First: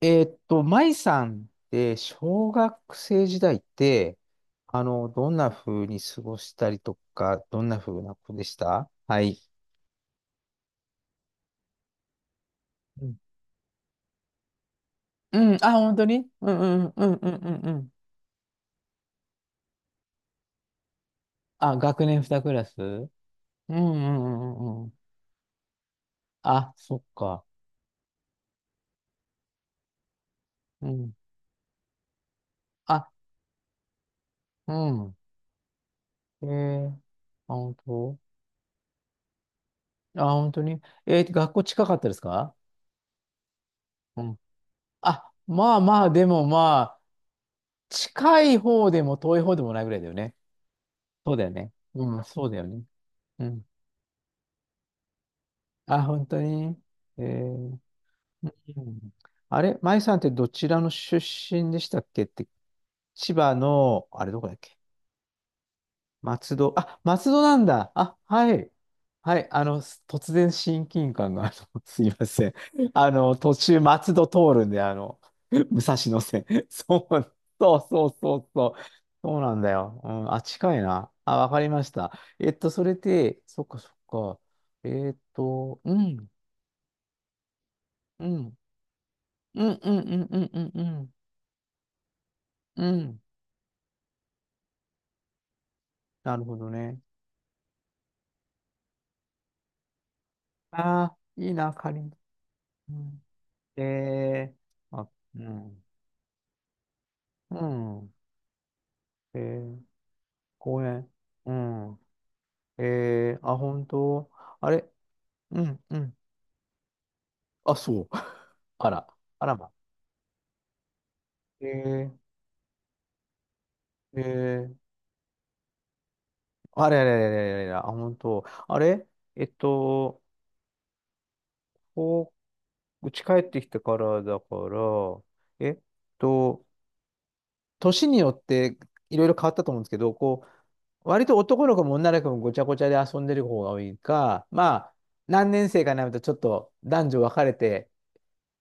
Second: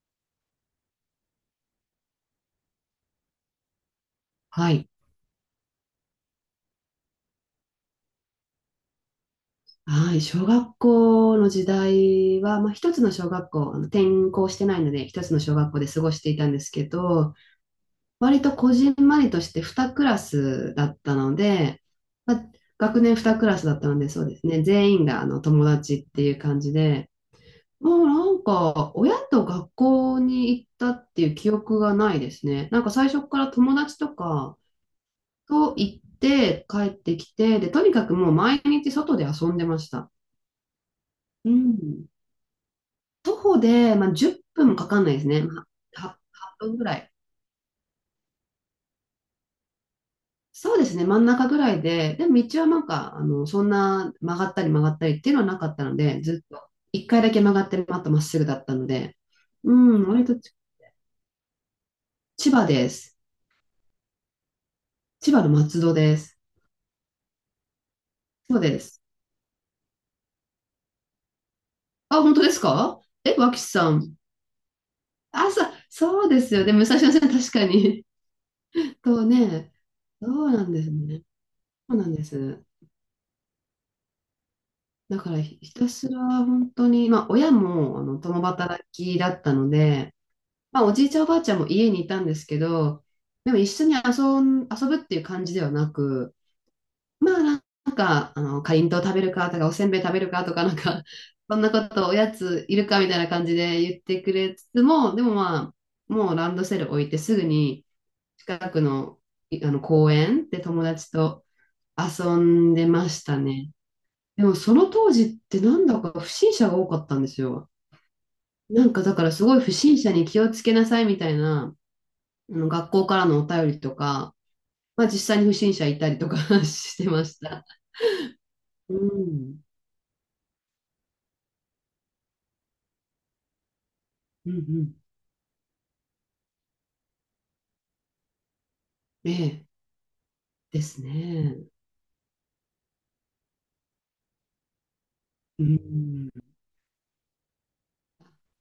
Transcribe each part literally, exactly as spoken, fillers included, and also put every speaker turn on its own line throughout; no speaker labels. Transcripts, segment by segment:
えーっと、舞さんって小学生時代って、
は
あ
い。
の、どんな風に過ごしたりとか、どんな風な子でした。はい。
はい。小学校の時代は、まあ、一つ
う
の
ん、
小学校、あの転校してないので、一つ
う
の小
ん。あ、
学校で
本
過
当
ごし
に。
ていた
う
ん
ん
で
う
すけ
んうんうん
ど、
うんうん。
割とこじんまりとしてにクラスだったの
あ、
で、
学年
ま
に
あ、
クラス。
学
うん
年にクラス
う
だったの
ん
で、そ
う
うです
ん
ね。
うんうん。
全員があの友達っていう感
あ、
じ
そっ
で、
か。
もうなんか、親と学校に行っ
う
たっ
ん。
ていう記憶がないですね。なんか
あ、
最初から友達とか
うん。
と行っ
え
て帰
ー、
ってき
あ、
て、で、
本
とにかく
当。
もう毎日外で遊んでました。
あ、本当に。えー、
う
学校近かっ
ん。
たですか？
徒歩で、まあ、
う
10
ん。
分もかかんないです
あ、
ね。ま
まあ
あ、
まあ、
は
でも
はっぷん
ま
ぐら
あ、
い。
近い方でも遠い方でもないぐらいだよね。
そうですね、真ん
そうだ
中
よ
ぐ
ね。
らいで、
うん、
でも
そうだ
道
よ
はな
ね。
んか、あ
う
の、そ
ん。
んな曲がったり曲がったりっていうのはなかったの
あ、
で、
本当
ずっと
に。
1
え
回だけ曲がっ
ー、
て、またまっすぐだった
う
の
ん。
で、
あ
う
れ、舞
ん、
さんっ
割
て
と
ど
ち
ちらの出身でしたっけって、
千葉です。
千葉の、あれどこだっけ？
千葉の松戸です。
松戸。あ、松戸なんだ。あ、は
そう
い。
です。
はい。あの、す突然親近感が、あの、すい
あ、
ま
本当
せ
で
ん。
すか？
あ
え、
の、途
脇
中
さ
松
ん。
戸通るんで、あの、
あ、そ
武蔵野
そうで
線。
すよ ね、武蔵
そ
野線
う、
確か
そう
に。
そうそうそう。
と
そうなんだ
ね、
よ。う
そ
ん、あ、
うなん
近い
です
な。
ね。
あ、わかりまし
そうな
た。
んで
えっ
す。
と、それで、そっかそっか。えっ
だからひひ
と、
た
う
すら
ん、
本当に、まあ、親もあの
う
共
ん、
働きだった
う
の
ん、うん、
で、
うん、うん、うん、
ま
う
あ、おじい
ん。
ちゃんおばあちゃんも家にいたんですけ
う
ど、
ん。
でも一緒に遊ん、遊ぶっていう感じではなく、
なるほどね。
まあなんか、あの、かりんとう食べるかとか、おせんべい食べるかとか、なん
あ
か、
あ、い い
そんな
な、
こ
仮
とお
に。
やついる
う
かみたい
ん、
な感じで言ってく
え
れつつ
ー、あ、
も、でも
う
まあ、
ん。
もうランドセル置いてすぐ
う
に
ん。
近くの、
え
いあの
ー、
公園で友
公
達
園。
と
うん。
遊んでまし
え
た
ー、あ、
ね。
本当。
でも
あ
その
れ、
当時って
う
な
ん、
ん
う
だ
ん。
か不審者が多かったんですよ。
あ、そう。
な
あ
んか
ら。
だからす
あら
ごい不
ま。
審者に気をつけなさいみたいな、
え
あの学校からのお便りと
ー、え
か、
ー、
まあ実際に不審者いたりとか
あ
し
れあ
て
れあれ
ま
あれ
し
あれ
た。
あれ、あ、本当。あ
う
れえっ
ん。
と、こう、うち帰ってきてからだか
うんうん。
ら、えっと、年によっていろい
え
ろ変わった
え。
と思うんですけど、こ
です
う、割と
ね。
男の子も女の子もごちゃごちゃで遊んでる方が多いか、まあ、何
う
年生かになるとち
ん。
ょっと男女分かれて、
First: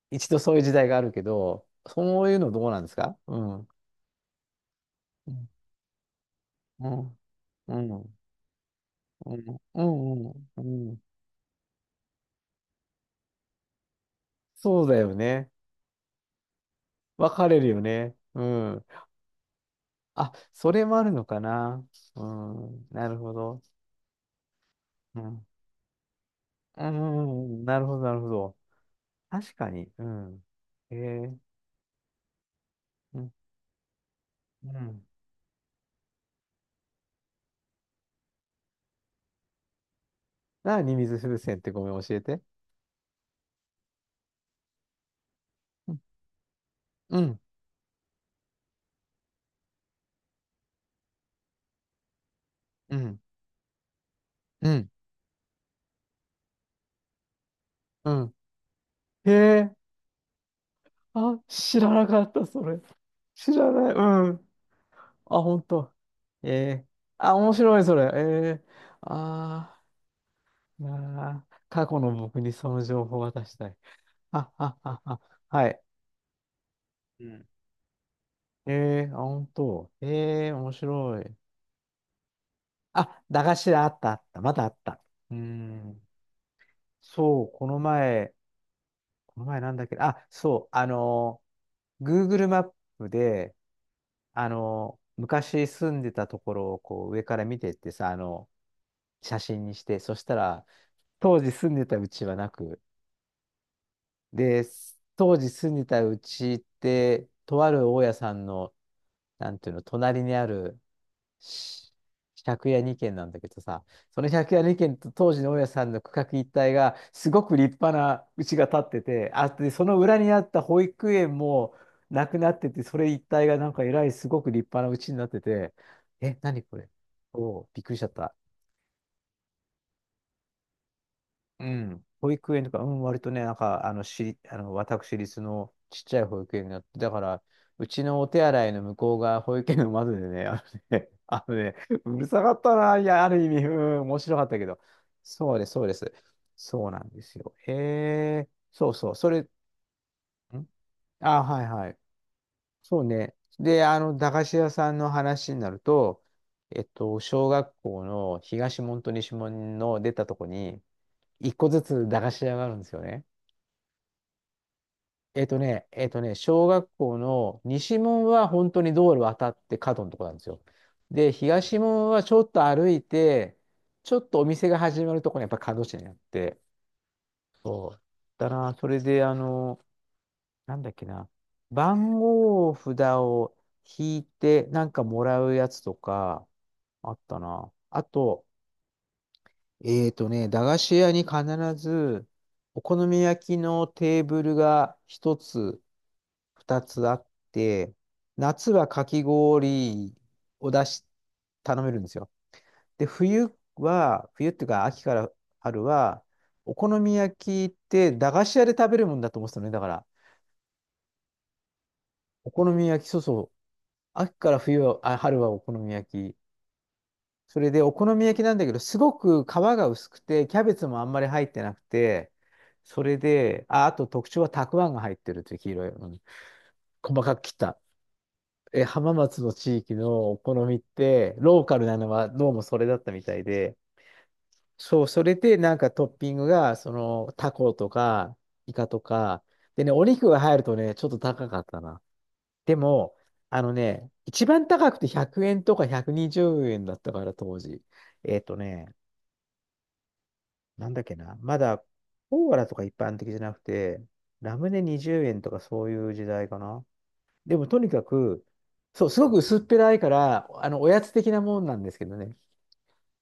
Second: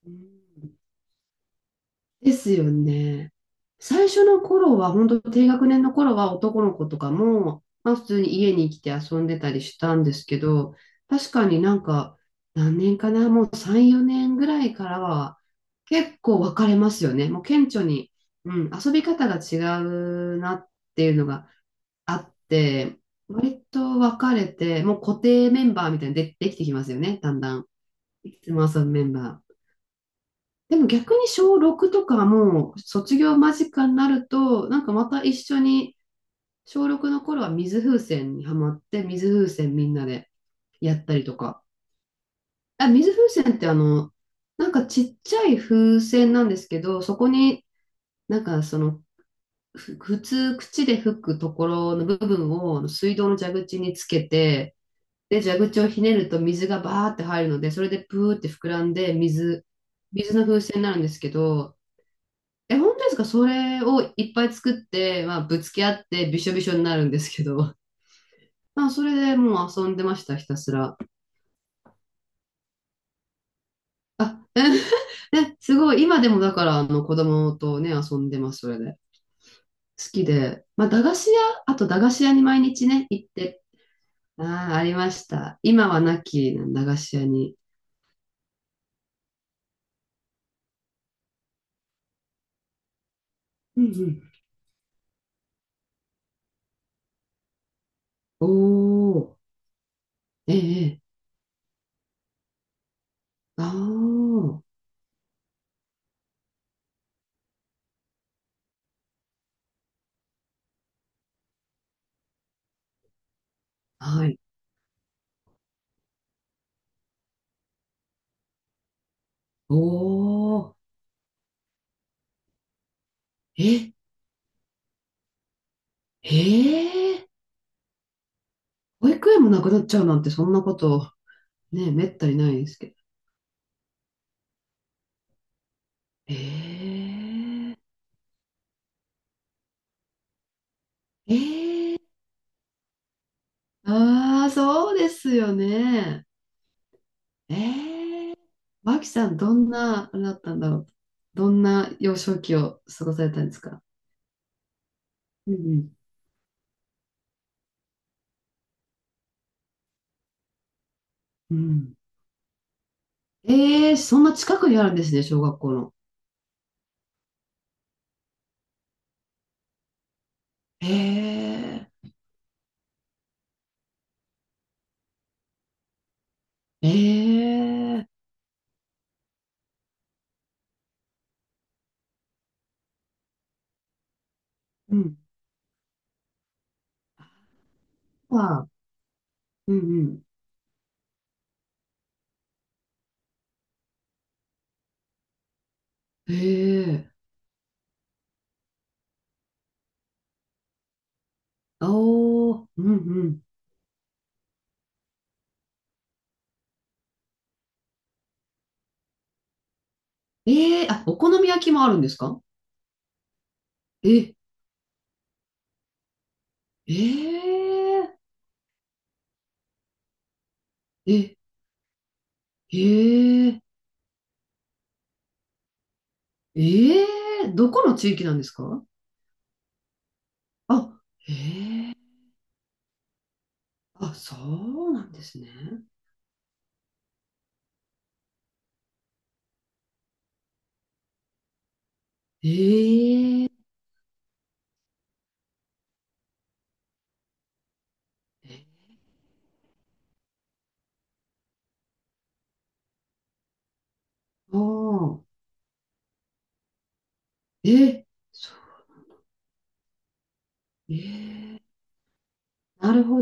う
一度そういう時
ん。
代があるけど、そう
で
いうの
すよ
どうなんですか？
ね。
うん。
最初の頃は、本当
う
低
ん。
学年の頃は男の子
う
とか
ん。
も、
う
まあ普
ん。
通に家に来て遊ん
う
でた
ん。
りし
う
たんです
ん。
け
う
ど、
んうん。
確かになんか、何年かな、もうさん、よねんぐらい
そ
か
うだ
ら
よ
は、
ね。
結構分かれますよね。
分
もう
かれ
顕
るよ
著に、
ね。う
うん、
ん。
遊び方が違
あ、
うなっ
それもあ
て
る
いう
の
の
か
が
な。
あ
う
っ
ん。
て、
なるほ
割
ど。
と分かれて、もう固
うん。
定メンバーみたいにで、できてき
う
ますよね、だん
ん。
だ
うん。
ん。
なるほど、なるほ
いつ
ど。
も遊ぶメンバー。
確かに。うん。
でも
え
逆に
ー、
小ろくとかはもう卒
うん。
業間近になると、
う
なんか
ん。
また一緒に、小ろくの頃は水風船にハマって、水風船みんなで
何、
やった
水
りと
風船っ
か。
てごめん、教えて。
あ、水風船ってあの、なんかちっちゃい
う
風
ん。
船なんですけど、そ
う
こ
ん。
になんかその、ふ普通口で吹くところの部分を
う
水
ん。
道の蛇口につけ
う
て、
ん。
で、蛇口をひねると水がバーって入るので、それで
う
プ
ん。
ーって膨らんで
へ
水、
え。
水の風船になるんですけ
あ、
ど、
知らなかった、そ
え、
れ。
本当ですか？そ
知ら
れ
ない。
を
う
いっぱ
ん。
い作って、ま
あ、
あ、ぶ
本
つけ合
当。
ってびし
え
ょびしょに
え、
なるんです
あ、
け
面
ど。
白い、それ。ええ、
まあ、それでもう
あ
遊んでました、ひたす
ー、あー、
ら。
な過去の僕にその情報を渡したい。
あ、
あ、
え
あ、あ、あ、
ね、
は
す
い。
ごい。今でもだから、あの、子
うん。
供とね、遊んでます、そ
え
れで。
え、あ、本当。
好き
ええ、
で。
面
まあ、駄菓
白
子
い。
屋、あと駄菓子屋に毎日ね、
あ、
行っ
駄菓
て。
子だ、あった、あった。まだあ
ああ、
っ
あり
た。
まし
うー
た。今は
ん。
なき駄菓子屋
そ
に。
う、この前、この前なんだっけ、あ、そう、あのー、Google マップで、
うんうん。
あの昔住んでたところをこう上から見てってさ、あ
お
の、
ー、
写真にして、そした
え
ら、
え、ええ、
当時住んでたうちはなく、
あ
で、当時住んでたうちって、とある大家さんの、なんていうの、隣にあるし借家にけん軒なんだけどさ、
ー、
そ
は
の
い。
借家二軒と当時の大家さんの区画一帯が、すごく立派な家が建ってて、あ、で、
お
その裏にあった
ー、
保育園もなくなってて、それ一帯がなんかえ
え、
らいすごく立派な家になってて、え、何これ？
ええ。
おうびっくりしちゃった。
保育園もなくなっちゃうなんて、そんなこと。
う
ね、
ん。
めった
保
にな
育
い
園
で
と
す
か、う
けど。
ん、割とね、なんか、あの、しり、あの、私立のちっちゃい保育園になって、だから、
ええ、
うちのお手洗いの向こうが保育園の窓でね、あのね、
え
あのね、
ー、
うるさかったな、いや、ある意味、うん、面白か
あ
っ
あ、
たけど、
そうですよ
そうです、そうです。
ね。
そうなんですよ。
え
へ
ー、
え、そう
マキ
そう、そ
さん、
れ、ん、
どんな、あれだったんだろう。
あ、
どん
はいは
な
い。
幼少期を
そう
過ごされ
ね。
たんですか？
で、あの、駄菓子屋さんの
う
話になる
ん
と、えっと、小学校の東門と西門の出たとこに、一
うん。う
個ず
ん。
つ駄菓子屋があるんですよね。
えー、そんな近くにあるんですね、小
えっと
学校
ね、
の。
えっとね、小学校の西門は本当に道路渡って角のとこなんですよ。で、
え
東
え。
門はちょっと歩いて、ちょっとお店が始まるとこにやっぱ角地にあって。そう
ええ。
だな、それで、あの、なんだっけな、番号札を引いてなん
う
か
ん。
もらうやつとか、あったな。あと、
は、うんう
えー
ん。
とね、駄菓子屋に必ず、お好み焼きのテーブルが一つ、二つ
ええ。
あって、夏はかき氷を出し、頼めるんですよ。
おおー、うん
で、
うん。
冬は、冬っていうか秋から春は、お好み焼きって駄菓子屋で食べるもんだと思ってたのね。だから、
ええー、あ、お好み焼きもあるんですか？
お好み焼き、そうそう、
え、
秋から冬は、あ、春はお好み焼き。
え
それでお
えー、
好み焼きなんだけど、すごく皮が薄くて、キャベツもあんまり
え、
入ってなくて、それ
へえ、
で、あ、あと特徴はたくあんが入ってるっていう黄色い、うん、
え
細かく
え、
切っ
ど
た。
この地域なんですか？
え、浜松の地域のお好みっ
あ、へ
て、ローカルな
え、
のはどうもそれだったみたいで、
あ、そう
そ
な
う、
んで
それ
すね。
でなんかトッピングが、その、タコとか、イカとか、でね、お肉が入るとね、ちょっと高かったな。
え
でも、
え、
あのね、一番高くてひゃくえんとかひゃくにじゅうえんだったから当時。えっ
え、
とね、なんだっけな、まだコーラとか一般的じゃなくて、ラ
お
ムネ20
ー、
円とかそういう時代かな。でもとにか
え、
く、
そ
そう、すごく薄っぺらいから、あの、お
う、
やつ的な
え
も
え、
んなんですけどね。
なるほ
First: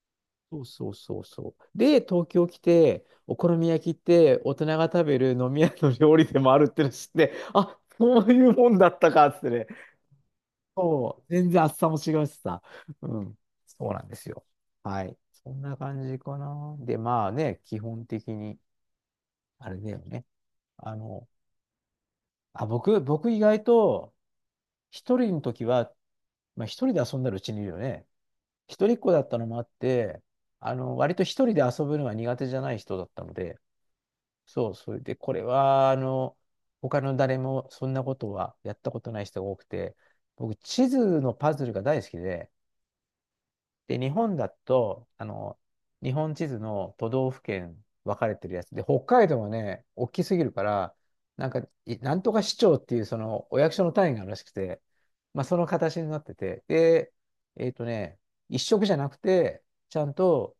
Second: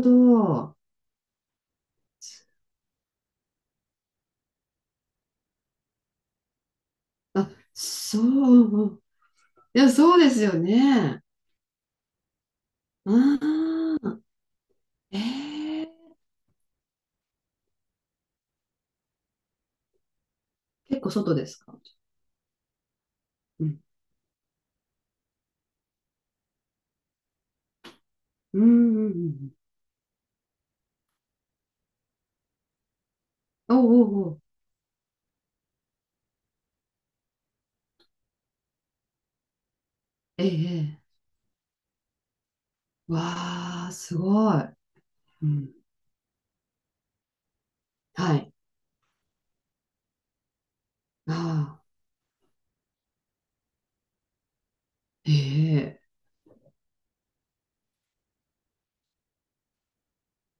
そう
ど。
そうそうそう。で、東京来て、お好み焼きって大人が食べる飲み屋の料理でもあるっての知って、
あ、
あ、
そ
そういうもんだっ
う、
たかっつってね。
いや、そうですよ
そ
ね。
う、全然厚さも違うしさ。うん。そう
あ
なんで
あ、
すよ。はい。
え
そんな感
え、
じかな。で、まあね、基本的に、あれだよね。あ
結構
の、
外ですか？
あ、僕、僕意外
うん、
と、一人の時は、まあ一人で遊んだらうちにいるよね。
う
一人
ん、
っ
う
子だったの
ん、
もあって、あの、割と一人で遊ぶのが苦手じゃない人だったので、
うん。おうおうおう、
そう、それで、これは、あの、他の誰もそんなことはやったことない人が多くて、
え
僕、地
え、え
図
え、
のパズルが大好きで、
わあ、
で、日
す
本だ
ごい。
と、あ
う
の、
ん、
日本地図の都道府県分かれ
は
て
い。
るやつで、北海道はね、大きすぎるから、
あ
なんか、
あ、
いなんとか市長っていうそのお役所の単位があるらしくて、
え
まあ、その形に
え。
なってて、で、えっとね、一色じゃなくて、ちゃんと、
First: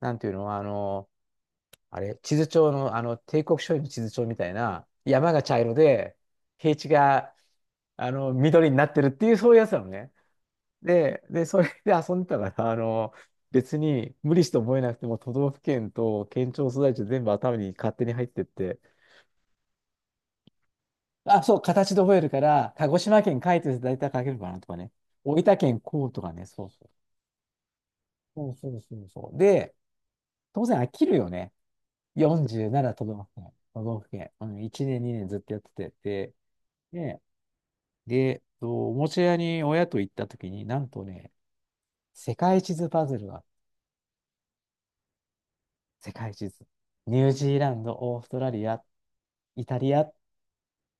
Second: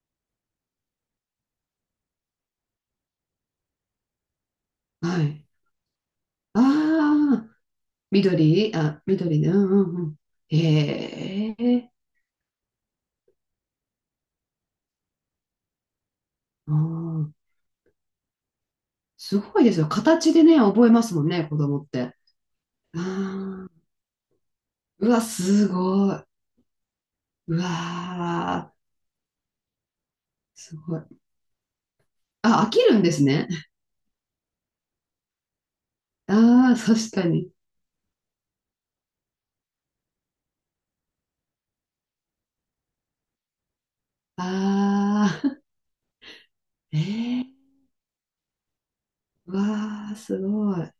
なんていうの、あの、あれ、地図帳の、あの、帝国書院の地図帳みたいな、
は
山が
い。
茶色で、平地が、
ああ、
あの、緑
緑、
になっ
あ、
てるっていう、
緑で、
そう
う
いうや
ん
つなの
うんう
ね。
ん。
で、で、
へ
それ
え、
で遊んでたから、あの、別に無理して覚えなくても、都道府県と県庁
あ
所在地全部
ー、
頭に勝手に入ってって、
すごいですよ。形でね、覚えますもん
あ、
ね、
そ
子
う、
供っ
形で
て。
覚えるから、鹿児島県書い
あ
てると
あ、
大体書けるかなとかね、
うわ、
大分
す
県こう
ご
と
い。
かね、そうそう。
う
そう
わー、
そうそうそう。で、当
す
然飽
ごい。
きるよね。
あ、飽き
よんじゅうなな
るん
都
です
道府
ね。
県、都道府県。うん、いちねん、にねんずっとやってて、
ああ、
で、
確
ね、
かに。
で、とおもちゃ屋に親と行った時に、なんとね、世界地図パズルが
ああ、
世界地図。
え
ニュージー
ー、
ランド、オーストラリア、
う
イタリ
わ
ア。
あ、すごい。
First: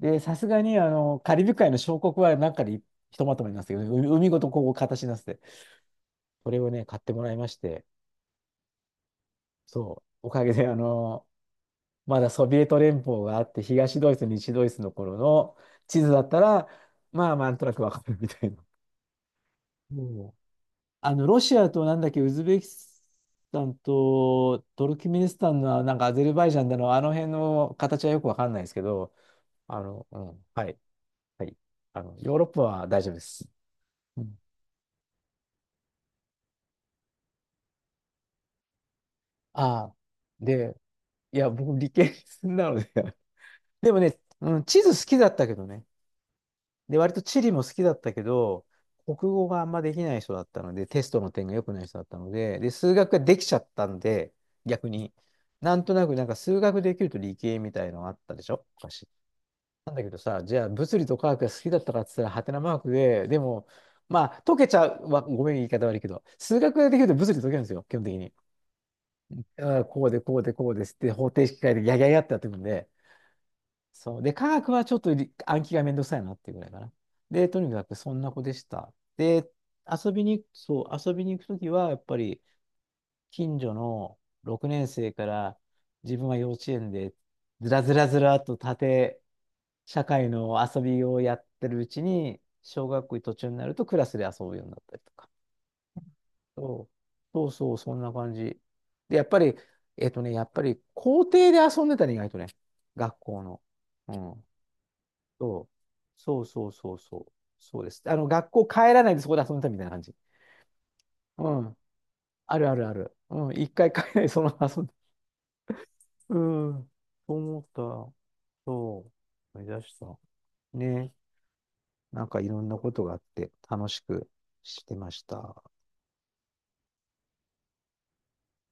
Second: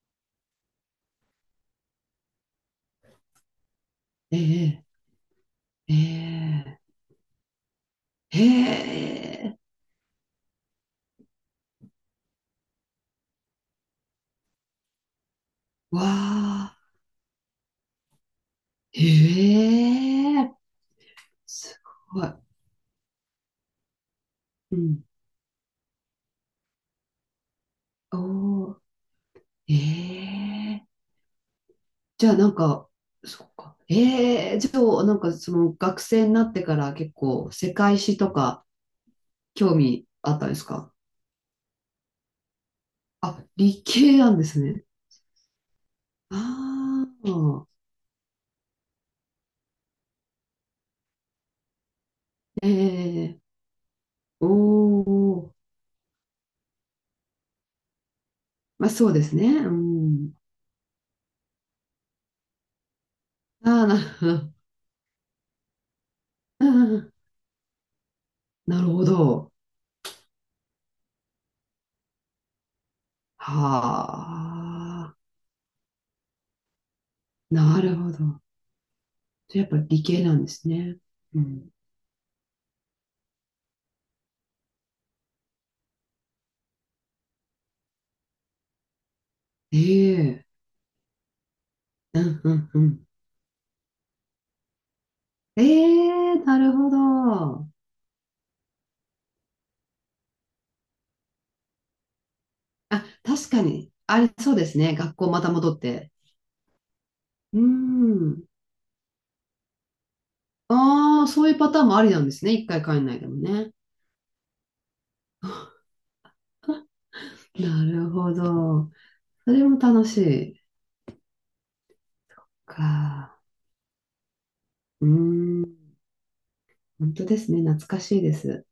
で、さすがに、あの、カリブ海の小国はなんかでひとまとめになってたけど、海海
え
ごとこう
え、
形になってて、これ
え
をね、買ってもらいまして、
え、ええ、
そう、おかげで、あの、まだソビエト連邦があって、東ドイツ、西ドイツの頃の地
わ
図だったら、
あ、
まあ、なんとなくわかるみたいな。もう
ええ、
あの、ロシア
す
となんだっけ、
ご
ウ
い。
ズベキスタンと
う
トル
ん。
キメニスタンの、なんかアゼルバイジャンだの、あの辺の形はよくわかんないです
お
けど、あの、うん、はい、
ー、ええ、
はい。あの、
じゃ
ヨ
あ
ーロ
な
ッ
ん
パは
か、
大丈夫で
そ
す。
っか。
うん、
ええ、じゃあなんかその学生になってから結構世界史とか興
ああ、
味あったんです
で、
か？
いや、僕、理系なので
あ、理
でもね、
系なんで
う
す
ん、地
ね。
図好きだったけどね。で、
あ
割と地理も
あ、
好きだったけど、国語があんまできない人だったので、テストの点が良くない人だったので、で、数学がで
ええ、
きちゃったんで、逆
お
に、
お、
なんとなくなんか数学できると理系みたいのがあったでしょ
まあそ
昔。
うですね。う
なんだけど
ん。
さ、じゃあ物理と科学が好きだったかっつったら、はてなマークで、でも、
ああ、なるほ
まあ、
ど。
解けちゃう、わごめん、言い方悪いけど、数
う
学ができる
ん、
と物理解けるんですよ、基本的に。
なるほど。
あーこうで、こうで、こうですって、方程式変えて、やややってやってくんで、そう。で、科学はちょっと
はあ、
り暗記がめんどくさいなっていうぐらいかな。で、とに
な
かく
るほ
そんな
ど。
子でした。で、
じゃあやっぱ理
遊び
系なん
に、
です
そう、
ね。
遊びに
う
行くとき
ん、
は、やっぱり、近所のろくねん生から自分は幼稚園でずらずらずらっと縦社会
ええ、
の遊びをやってるうち
う
に
んうんう
小
ん。
学校途中になるとクラスで遊ぶようになったりとか。
ええ、なる
そう
ほ
そう
ど。
そう、そんな感じ。で、やっぱり、えっとね、やっぱり校庭で遊んでたね、意外とね、
あ、
学校
確
の。
かに。
う
あれ、
ん。
そうですね。学校また
そう
戻って。
そうそうそうそう。
うー
そうです。あの、
ん。
学校帰らないでそこで遊んでたみたいな感じ。
ああ、そう
う
いうパ
ん。
ターンもありなんですね。
あ
一
るあ
回
るあ
帰んな
る。
いでも
うん。一
ね。
回帰らないでそのまま遊んで。うん。そう思った。
なる
そ
ほ
う。
ど。そ
思
れ
い
も
出し
楽し
た。
い。
ね。なんかいろんなことがあっ
か。
て楽しくして
う
ました。
ーん。本当ですね。懐かしいです。